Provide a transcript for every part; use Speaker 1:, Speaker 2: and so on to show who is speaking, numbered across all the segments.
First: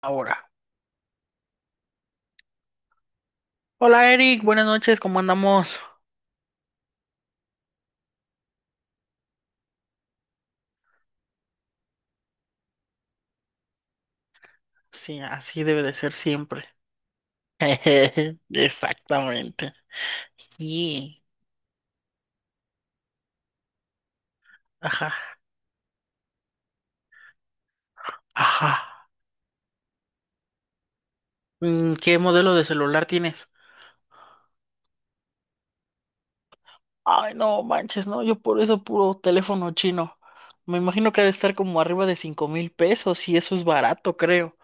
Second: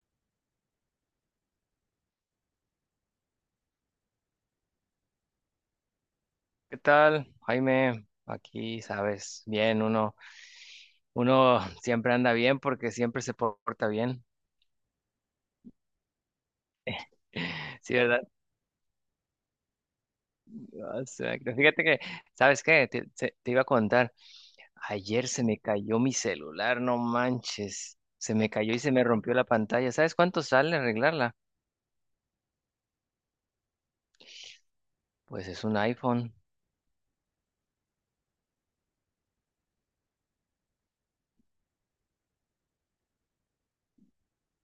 Speaker 1: Ahora. Hola Eric, buenas noches, ¿cómo andamos?
Speaker 2: ¿Qué tal, Jaime? Aquí, sabes, bien, uno siempre anda bien porque siempre se porta bien.
Speaker 1: Sí, así debe de ser siempre.
Speaker 2: Sí, ¿verdad?
Speaker 1: Exactamente.
Speaker 2: Ah, O
Speaker 1: Sí.
Speaker 2: sea, que fíjate que, ¿Sabes qué? Te iba a contar,
Speaker 1: Ajá.
Speaker 2: ayer se me cayó mi celular, no manches, se me
Speaker 1: Ajá.
Speaker 2: cayó y se me rompió la pantalla. ¿Sabes cuánto sale arreglarla?
Speaker 1: ¿Qué modelo de celular tienes?
Speaker 2: Pues es un iPhone.
Speaker 1: Ay, no manches, no, yo por eso puro teléfono chino. Me imagino que ha de estar como arriba de 5,000 pesos y eso es barato, creo.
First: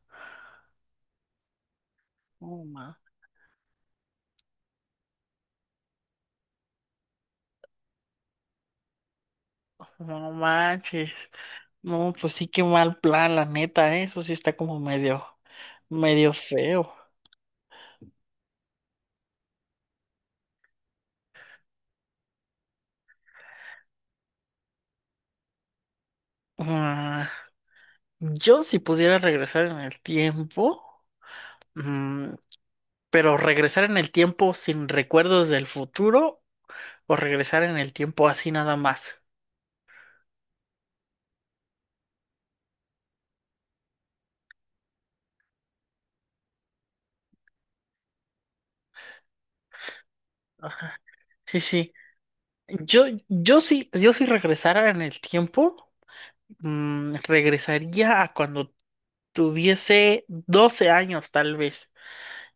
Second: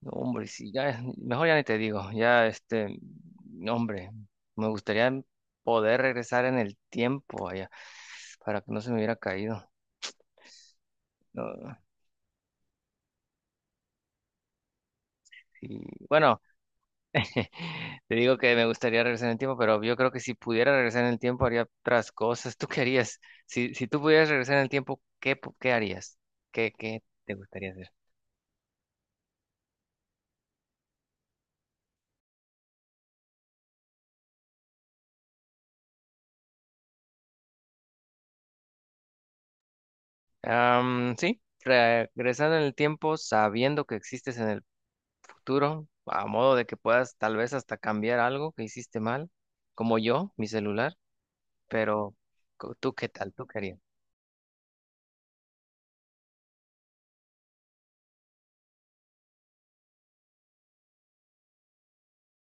Speaker 2: No, hombre, sí, ya, mejor ya ni te digo, ya,
Speaker 1: No, ma-
Speaker 2: no, hombre, me gustaría poder regresar en el tiempo allá para que no se me hubiera caído.
Speaker 1: no manches.
Speaker 2: No,
Speaker 1: No, pues sí, qué mal plan, la neta, ¿eh? Eso sí está como medio,
Speaker 2: sí.
Speaker 1: medio
Speaker 2: Bueno,
Speaker 1: feo.
Speaker 2: te digo que me gustaría regresar en el tiempo, pero yo creo que si pudiera regresar en el tiempo haría otras cosas. ¿Tú qué harías? Si tú pudieras regresar en el tiempo, ¿qué harías? ¿Qué, qué
Speaker 1: Ah,
Speaker 2: te gustaría hacer?
Speaker 1: yo si pudiera regresar en el tiempo, mm, pero regresar en el tiempo sin recuerdos del futuro o regresar en el tiempo así nada más.
Speaker 2: Sí, regresando en el tiempo sabiendo que existes en el futuro, a modo de que puedas tal vez hasta cambiar algo que hiciste mal, como yo, mi celular,
Speaker 1: Ajá. Sí, sí.
Speaker 2: pero ¿tú
Speaker 1: Yo,
Speaker 2: qué tal? ¿Tú qué
Speaker 1: yo
Speaker 2: harías?
Speaker 1: sí, yo si regresara en el tiempo, regresaría a cuando tuviese 12 años tal vez.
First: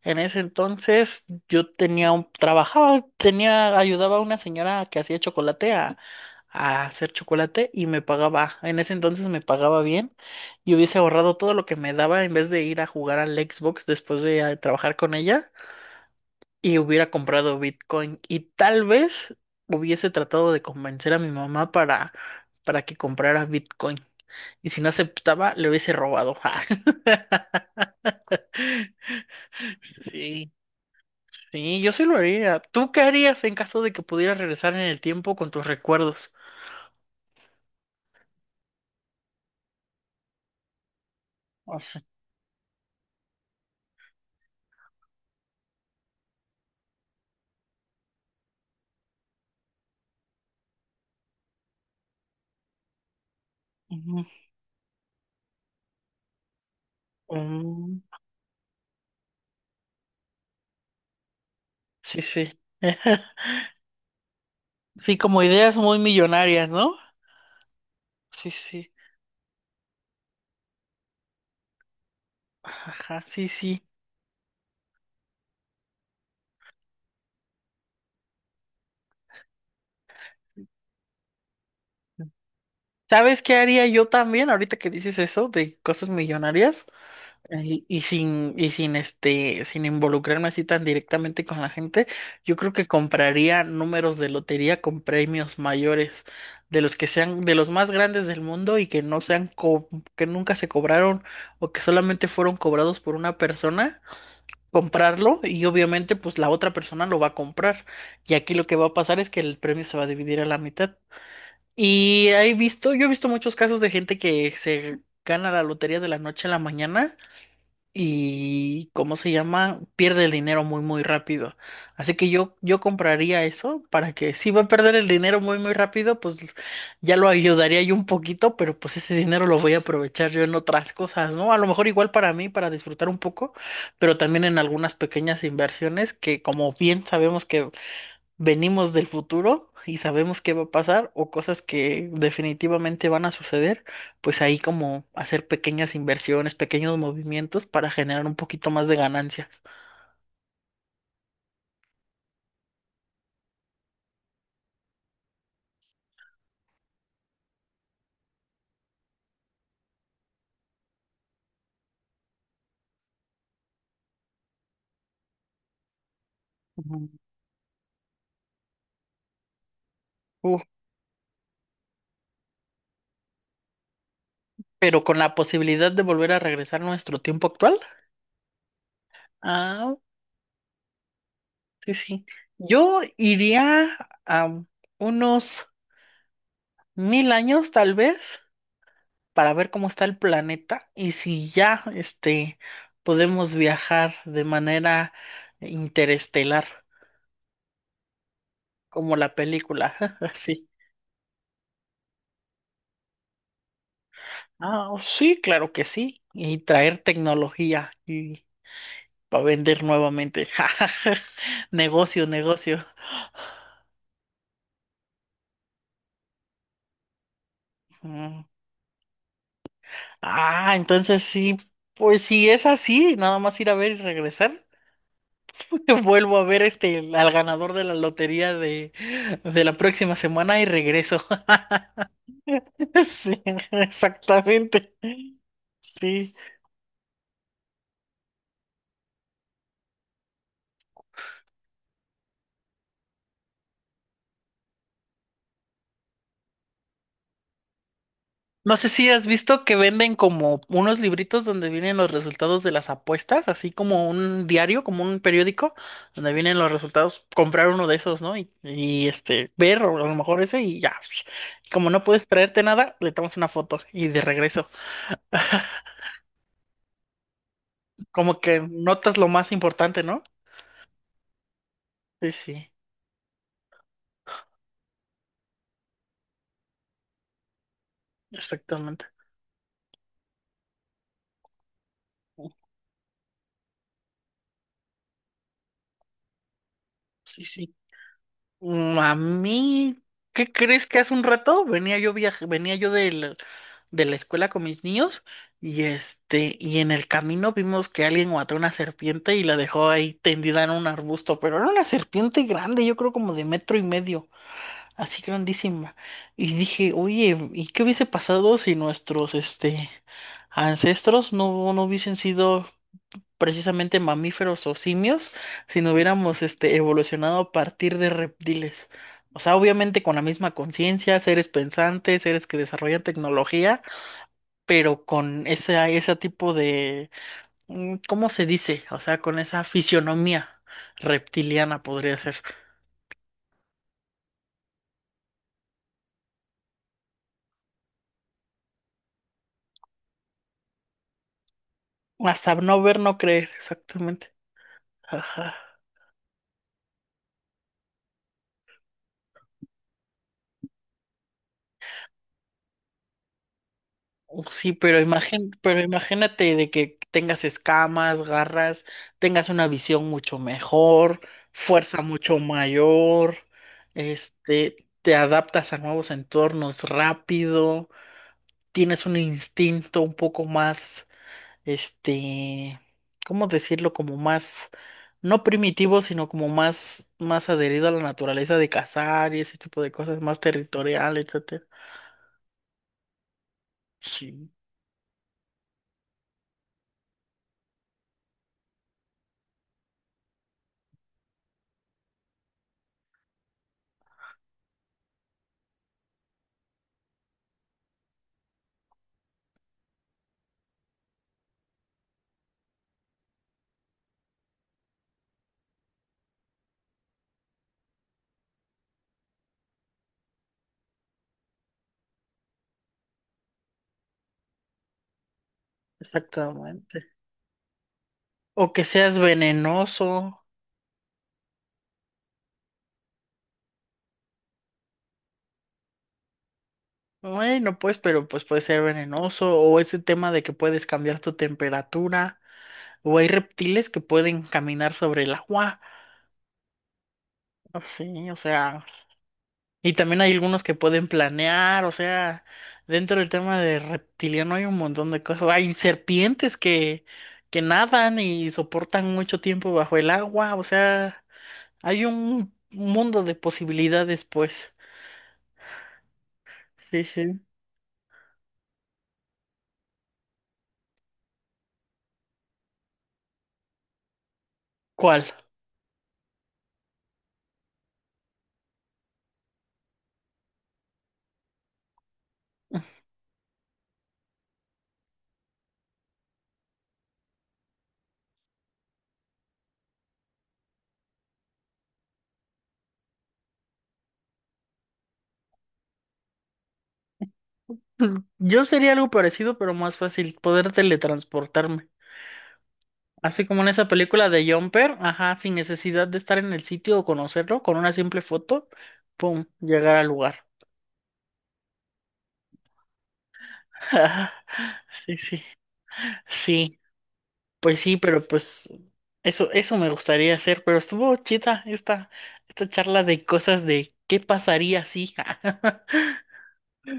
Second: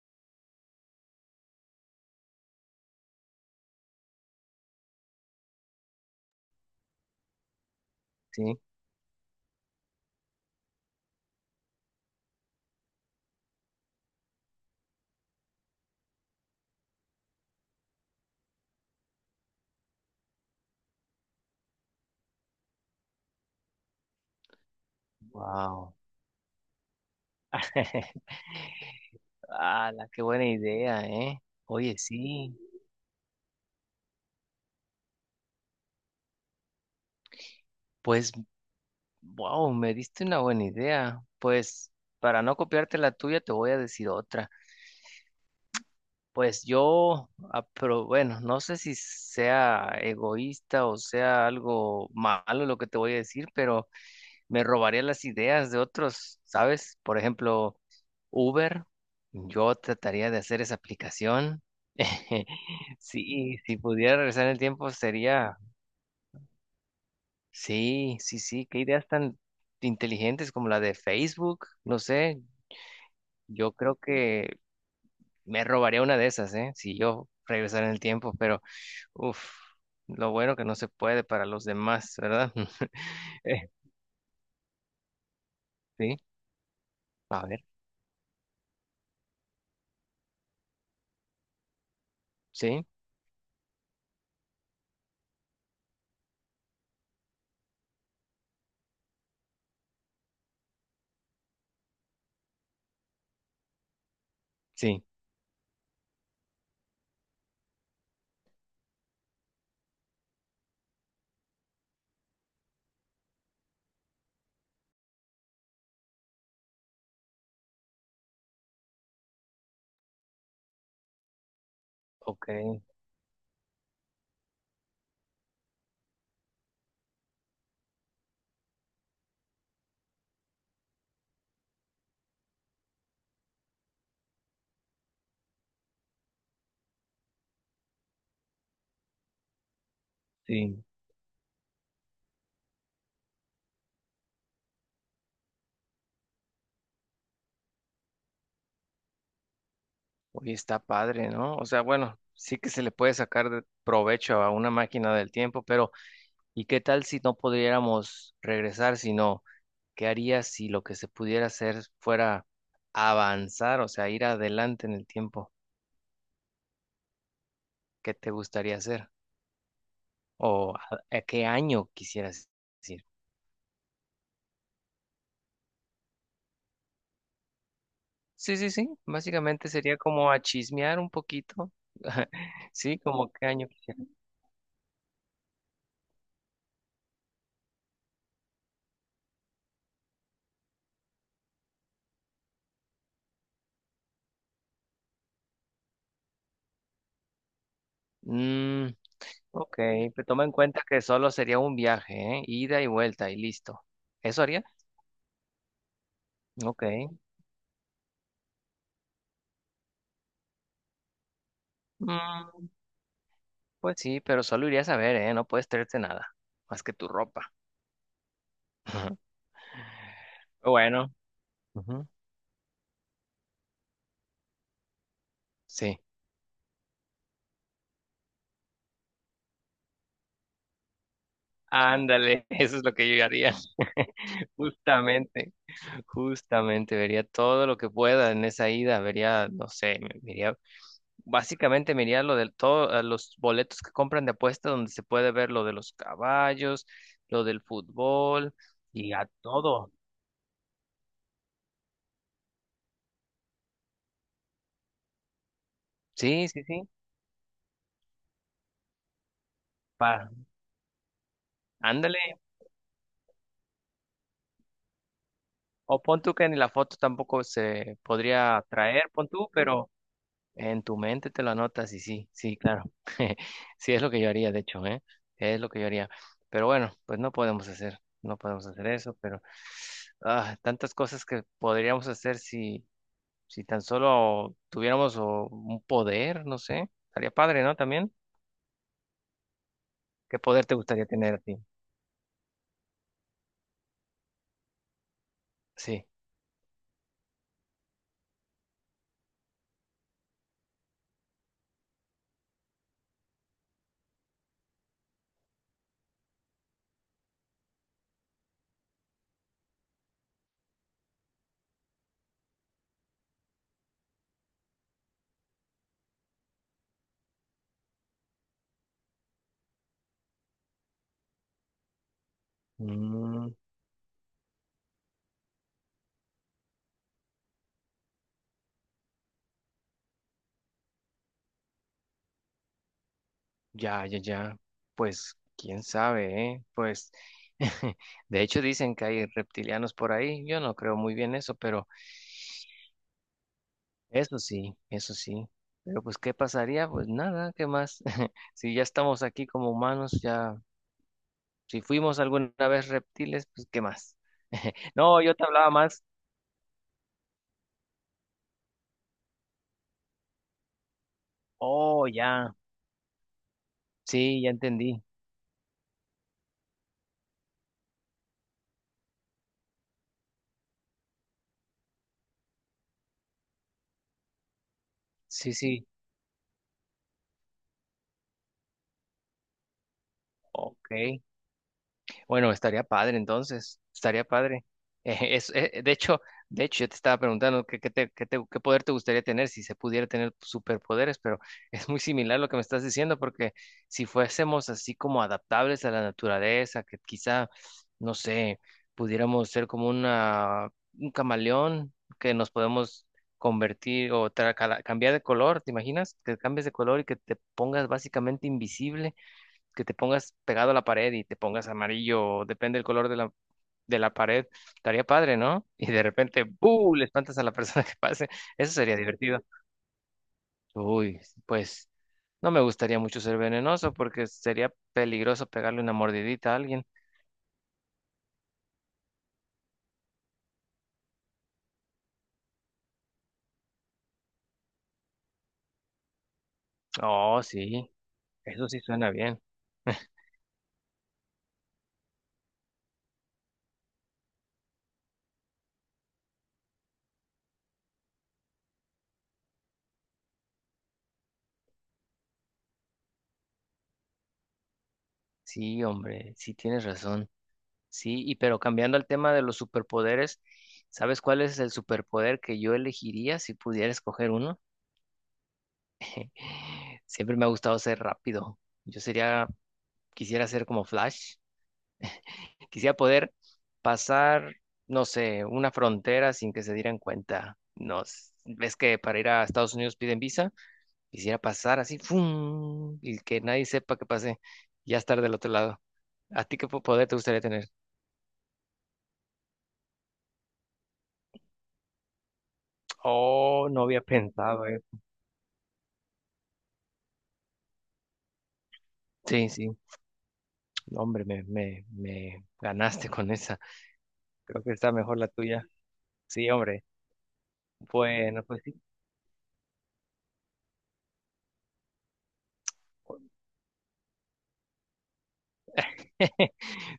Speaker 1: En ese entonces yo tenía un, trabajaba, tenía, ayudaba a una señora que hacía chocolate a hacer chocolate y me pagaba,
Speaker 2: Sí.
Speaker 1: en ese entonces me pagaba bien y hubiese ahorrado todo lo que me daba en vez de ir a jugar al Xbox después de trabajar con ella y hubiera comprado Bitcoin y tal vez hubiese tratado de convencer a mi mamá para que comprara Bitcoin y si no aceptaba le hubiese
Speaker 2: Wow.
Speaker 1: robado.
Speaker 2: ¡Hala, qué buena
Speaker 1: Sí,
Speaker 2: idea, eh!
Speaker 1: sí, yo
Speaker 2: Oye,
Speaker 1: sí lo
Speaker 2: sí,
Speaker 1: haría. ¿Tú qué harías en caso de que pudieras regresar en el tiempo con tus recuerdos?
Speaker 2: pues, wow, me diste una buena idea.
Speaker 1: O
Speaker 2: Pues,
Speaker 1: sea,
Speaker 2: para no copiarte la tuya, te voy a decir otra. Pues yo, pero bueno, no sé si sea egoísta o sea algo malo lo que te voy a decir, pero
Speaker 1: ujú,
Speaker 2: me robaría las ideas de otros, ¿sabes? Por ejemplo,
Speaker 1: mm,
Speaker 2: Uber, yo trataría de hacer esa aplicación.
Speaker 1: sí, sí.
Speaker 2: Sí, si pudiera regresar en el tiempo
Speaker 1: Sí, como
Speaker 2: sería.
Speaker 1: ideas muy millonarias, ¿no?
Speaker 2: Sí, sí,
Speaker 1: Sí,
Speaker 2: sí, qué
Speaker 1: sí.
Speaker 2: ideas tan inteligentes como la de Facebook, no sé,
Speaker 1: Ajá, sí,
Speaker 2: yo
Speaker 1: sí.
Speaker 2: creo que me robaría una de esas, ¿eh? Si yo regresara en el tiempo, pero uff, lo bueno que no se puede para los demás, ¿verdad?
Speaker 1: ¿Sabes qué
Speaker 2: Eh,
Speaker 1: haría yo también ahorita que dices eso de cosas
Speaker 2: sí,
Speaker 1: millonarias?
Speaker 2: a ver,
Speaker 1: Ay, y sin, y sin este, sin involucrarme así tan directamente con la gente, yo creo
Speaker 2: sí,
Speaker 1: que compraría números de lotería con premios mayores, de los que sean, de los más grandes del mundo y que no sean co- que nunca se cobraron o que solamente fueron cobrados por una persona,
Speaker 2: sí,
Speaker 1: comprarlo y obviamente pues la otra persona lo va a comprar. Y aquí lo que va a pasar es que el premio se va a dividir a la mitad. Y he visto, yo he visto muchos casos de gente que se gana la lotería de la noche a la mañana y ¿cómo se llama? Pierde el dinero muy muy rápido. Así que
Speaker 2: ok,
Speaker 1: yo compraría eso para que si va a perder el dinero muy muy rápido, pues ya lo ayudaría yo un poquito, pero pues ese dinero lo voy a aprovechar yo en otras cosas, ¿no? A lo mejor igual para mí, para disfrutar un poco, pero también en algunas pequeñas inversiones que como bien sabemos que venimos del futuro y sabemos qué va a
Speaker 2: sí.
Speaker 1: pasar o cosas que definitivamente van a suceder, pues ahí como hacer pequeñas inversiones, pequeños movimientos para generar un poquito más de ganancias.
Speaker 2: Oye, está padre, ¿no? O sea, bueno, sí que se le puede sacar de provecho a una máquina del tiempo, pero ¿y qué tal si no pudiéramos regresar, sino ¿qué harías si lo que se pudiera hacer fuera avanzar, o sea, ir adelante en el tiempo?
Speaker 1: Ujú.
Speaker 2: ¿Qué te gustaría hacer?
Speaker 1: Uh,
Speaker 2: ¿A qué año quisieras ir?
Speaker 1: pero con la posibilidad de volver a regresar a nuestro tiempo actual.
Speaker 2: Sí, sí, sí. Básicamente
Speaker 1: Ah,
Speaker 2: sería como a chismear un poquito.
Speaker 1: sí, sí.
Speaker 2: Sí,
Speaker 1: Yo
Speaker 2: como qué año.
Speaker 1: iría a unos 1,000 años, tal vez, para ver cómo está el planeta y si ya podemos viajar de manera interestelar,
Speaker 2: Mm,
Speaker 1: como la
Speaker 2: ok,
Speaker 1: película.
Speaker 2: pero toma en
Speaker 1: Así.
Speaker 2: cuenta que solo sería un viaje, ¿eh? Ida y vuelta y listo. ¿Eso haría?
Speaker 1: Ah, oh, sí, claro que sí. Y
Speaker 2: Ok.
Speaker 1: traer tecnología y para vender nuevamente. Negocio,
Speaker 2: Mm,
Speaker 1: negocio.
Speaker 2: pues sí, pero solo irías a ver, ¿eh? No puedes traerte nada, más que tu ropa.
Speaker 1: Mm. Ah,
Speaker 2: Bueno.
Speaker 1: entonces sí,
Speaker 2: Ujú.
Speaker 1: pues si es así, nada más ir a ver y regresar.
Speaker 2: Sí.
Speaker 1: Vuelvo a ver al ganador de la lotería de la próxima semana y regreso.
Speaker 2: Ándale, eso es lo que yo
Speaker 1: Sí,
Speaker 2: haría.
Speaker 1: exactamente.
Speaker 2: Justamente,
Speaker 1: Sí.
Speaker 2: justamente, vería todo lo que pueda en esa ida, vería, no sé, me- me básicamente miraría lo de todos los boletos que compran de apuesta donde se puede ver lo de los caballos, lo del fútbol
Speaker 1: No sé si
Speaker 2: y
Speaker 1: has
Speaker 2: a
Speaker 1: visto que
Speaker 2: todo.
Speaker 1: venden como unos libritos donde vienen los resultados de las apuestas, así como un diario, como un periódico, donde
Speaker 2: Sí,
Speaker 1: vienen
Speaker 2: sí,
Speaker 1: los
Speaker 2: sí.
Speaker 1: resultados. Comprar uno de esos, ¿no? Ver o a lo
Speaker 2: Pa,
Speaker 1: mejor ese y ya. Como no puedes
Speaker 2: ándale.
Speaker 1: traerte nada, le tomas una foto y de regreso.
Speaker 2: O pon tú que ni la foto tampoco se
Speaker 1: Como que
Speaker 2: podría traer,
Speaker 1: notas lo
Speaker 2: pon tú,
Speaker 1: más
Speaker 2: pero
Speaker 1: importante, ¿no?
Speaker 2: en tu mente te lo anotas y sí,
Speaker 1: Sí,
Speaker 2: sí,
Speaker 1: sí,
Speaker 2: claro. Sí, es lo que yo haría, de hecho, ¿eh? Es lo que yo haría. Pero bueno, no podemos hacer
Speaker 1: exactamente.
Speaker 2: eso, pero tantas cosas que podríamos hacer si tan solo tuviéramos un poder, no sé. Estaría
Speaker 1: Sí,
Speaker 2: padre,
Speaker 1: sí.
Speaker 2: ¿no? También.
Speaker 1: A mí,
Speaker 2: ¿Qué
Speaker 1: ¿qué
Speaker 2: poder te
Speaker 1: crees que
Speaker 2: gustaría
Speaker 1: hace un
Speaker 2: tener a ti?
Speaker 1: rato venía yo de la escuela con mis niños y
Speaker 2: Sí.
Speaker 1: y en el camino vimos que alguien mató una serpiente y la dejó ahí tendida en un arbusto, pero era una serpiente grande, yo creo como de metro y medio, así grandísima. Y dije, oye, ¿y qué hubiese pasado si nuestros ancestros no no hubiesen sido precisamente mamíferos o simios si no hubiéramos evolucionado a partir de reptiles. O sea, obviamente con la misma conciencia, seres pensantes, seres que desarrollan
Speaker 2: Mm,
Speaker 1: tecnología, pero con ese tipo de, ¿cómo se dice? O sea, con esa fisionomía reptiliana podría ser.
Speaker 2: ya, ya, ya. Pues, quién sabe, ¿eh? Pues, de hecho dicen que hay reptilianos por ahí. Yo no creo muy bien eso, pero...
Speaker 1: Hasta no ver, no creer, exactamente.
Speaker 2: Eso sí, eso sí. Pero pues, ¿qué pasaría? Pues nada, ¿qué más? Si ya estamos aquí como humanos, ya, si fuimos alguna vez reptiles, pues ¿qué más?
Speaker 1: Oh, sí, pero
Speaker 2: No, yo te hablaba más.
Speaker 1: imagínate de que tengas escamas, garras, tengas una visión mucho mejor, fuerza
Speaker 2: Oh,
Speaker 1: mucho
Speaker 2: ya.
Speaker 1: mayor,
Speaker 2: Sí, ya entendí.
Speaker 1: te adaptas a nuevos entornos rápido, tienes un instinto un poco más, este, ¿cómo decirlo? Como más, no
Speaker 2: Sí, sí.
Speaker 1: primitivo, sino como más adherido a la naturaleza de cazar y ese tipo de cosas, más
Speaker 2: Ok.
Speaker 1: territorial, etcétera.
Speaker 2: Bueno, estaría padre entonces, estaría
Speaker 1: Sí,
Speaker 2: padre. Eh, es, eh, de hecho, de hecho, yo te estaba preguntando qué poder te gustaría tener si se pudiera tener superpoderes, pero es muy similar lo que me estás diciendo, porque si fuésemos así como adaptables a la naturaleza, que quizá, no sé, pudiéramos ser como un camaleón, que nos podemos convertir o cambiar de color, ¿te imaginas? Que cambies de color y que te pongas básicamente invisible, que te pongas pegado a la pared y te pongas amarillo, o depende del color de de la pared, estaría padre, ¿no? Y de repente, ¡buh!
Speaker 1: exactamente.
Speaker 2: Le espantas a la persona que pase.
Speaker 1: O
Speaker 2: Eso
Speaker 1: que
Speaker 2: sería
Speaker 1: seas
Speaker 2: divertido.
Speaker 1: venenoso.
Speaker 2: Uy, pues no me gustaría mucho ser venenoso porque sería peligroso pegarle una mordidita a alguien.
Speaker 1: Bueno, pues, pero pues puede ser venenoso. O ese tema de que puedes cambiar tu temperatura. O hay reptiles que pueden caminar sobre el agua.
Speaker 2: Oh, sí,
Speaker 1: Así, o
Speaker 2: eso sí
Speaker 1: sea.
Speaker 2: suena bien.
Speaker 1: Y también hay algunos que pueden planear. O sea, dentro del tema de reptiliano hay un montón de cosas. Hay serpientes que nadan y soportan mucho tiempo bajo el agua. O sea, hay un mundo de posibilidades, pues.
Speaker 2: Sí, hombre, sí tienes
Speaker 1: Sí,
Speaker 2: razón.
Speaker 1: sí.
Speaker 2: Sí, y pero cambiando al tema de los superpoderes, ¿sabes cuál es el superpoder que yo elegiría si pudiera escoger uno?
Speaker 1: ¿Cuál?
Speaker 2: Siempre me ha gustado ser rápido. Yo sería, quisiera ser como Flash. Quisiera poder pasar, no sé, una frontera sin que se dieran cuenta. No, ves que para ir a Estados Unidos piden visa. Quisiera pasar así, ¡fum! Y que nadie sepa que pasé. Y ya estar del otro lado. ¿A ti qué po- ¿poder te gustaría tener?
Speaker 1: Pues, yo sería algo parecido, pero más fácil, poder teletransportarme. Así como en
Speaker 2: Oh, no
Speaker 1: esa
Speaker 2: había
Speaker 1: película de
Speaker 2: pensado, eh.
Speaker 1: Jumper, ajá, sin necesidad de estar en el sitio o conocerlo, con una simple foto, pum,
Speaker 2: Sí, sí.
Speaker 1: llegar al lugar.
Speaker 2: No, hombre, me ganaste con esa. Creo que está
Speaker 1: Sí,
Speaker 2: mejor la
Speaker 1: sí,
Speaker 2: tuya. Sí,
Speaker 1: sí,
Speaker 2: hombre.
Speaker 1: pues sí, pero
Speaker 2: Bueno, pues
Speaker 1: pues
Speaker 2: sí.
Speaker 1: eso me gustaría hacer, pero estuvo chida esta charla de cosas de qué pasaría si.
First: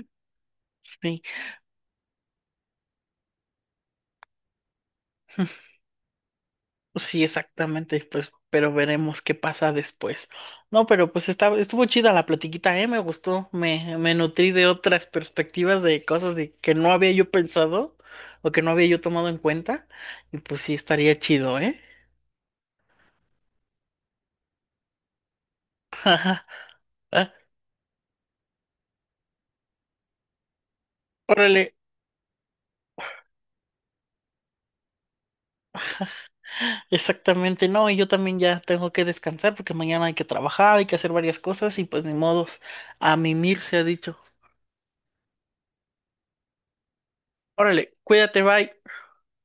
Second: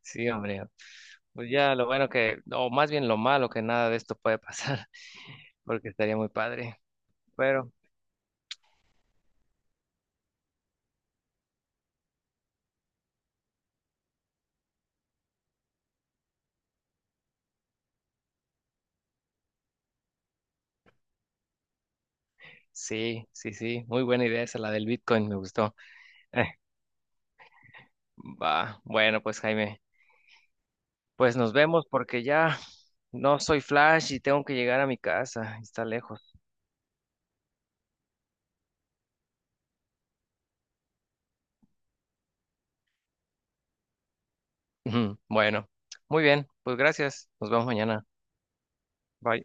Speaker 2: Sí, hombre.
Speaker 1: Sí,
Speaker 2: Pues ya lo bueno que, o más bien lo malo que nada de esto puede pasar, porque estaría muy padre.
Speaker 1: sí,
Speaker 2: Pero
Speaker 1: exactamente, pues, pero veremos qué pasa después. No, pero pues está, estuvo chida la platiquita, me gustó, me nutrí de otras perspectivas de cosas de que no había yo pensado o que no había yo tomado en cuenta, y pues sí estaría chido, ¿eh?
Speaker 2: sí, sí, sí, muy buena idea esa, la del Bitcoin, me gustó. Eh,
Speaker 1: Ah,
Speaker 2: va, bueno, pues Jaime, pues nos
Speaker 1: órale,
Speaker 2: vemos porque ya no soy Flash y tengo que llegar a mi casa, está lejos.
Speaker 1: exactamente, no, y yo también ya tengo que descansar porque mañana hay que trabajar, hay que hacer varias cosas y pues ni modos, a mimir se ha dicho.
Speaker 2: Ujú, bueno, muy bien, pues gracias, nos vemos
Speaker 1: Órale,
Speaker 2: mañana.
Speaker 1: cuídate, bye.
Speaker 2: Bye.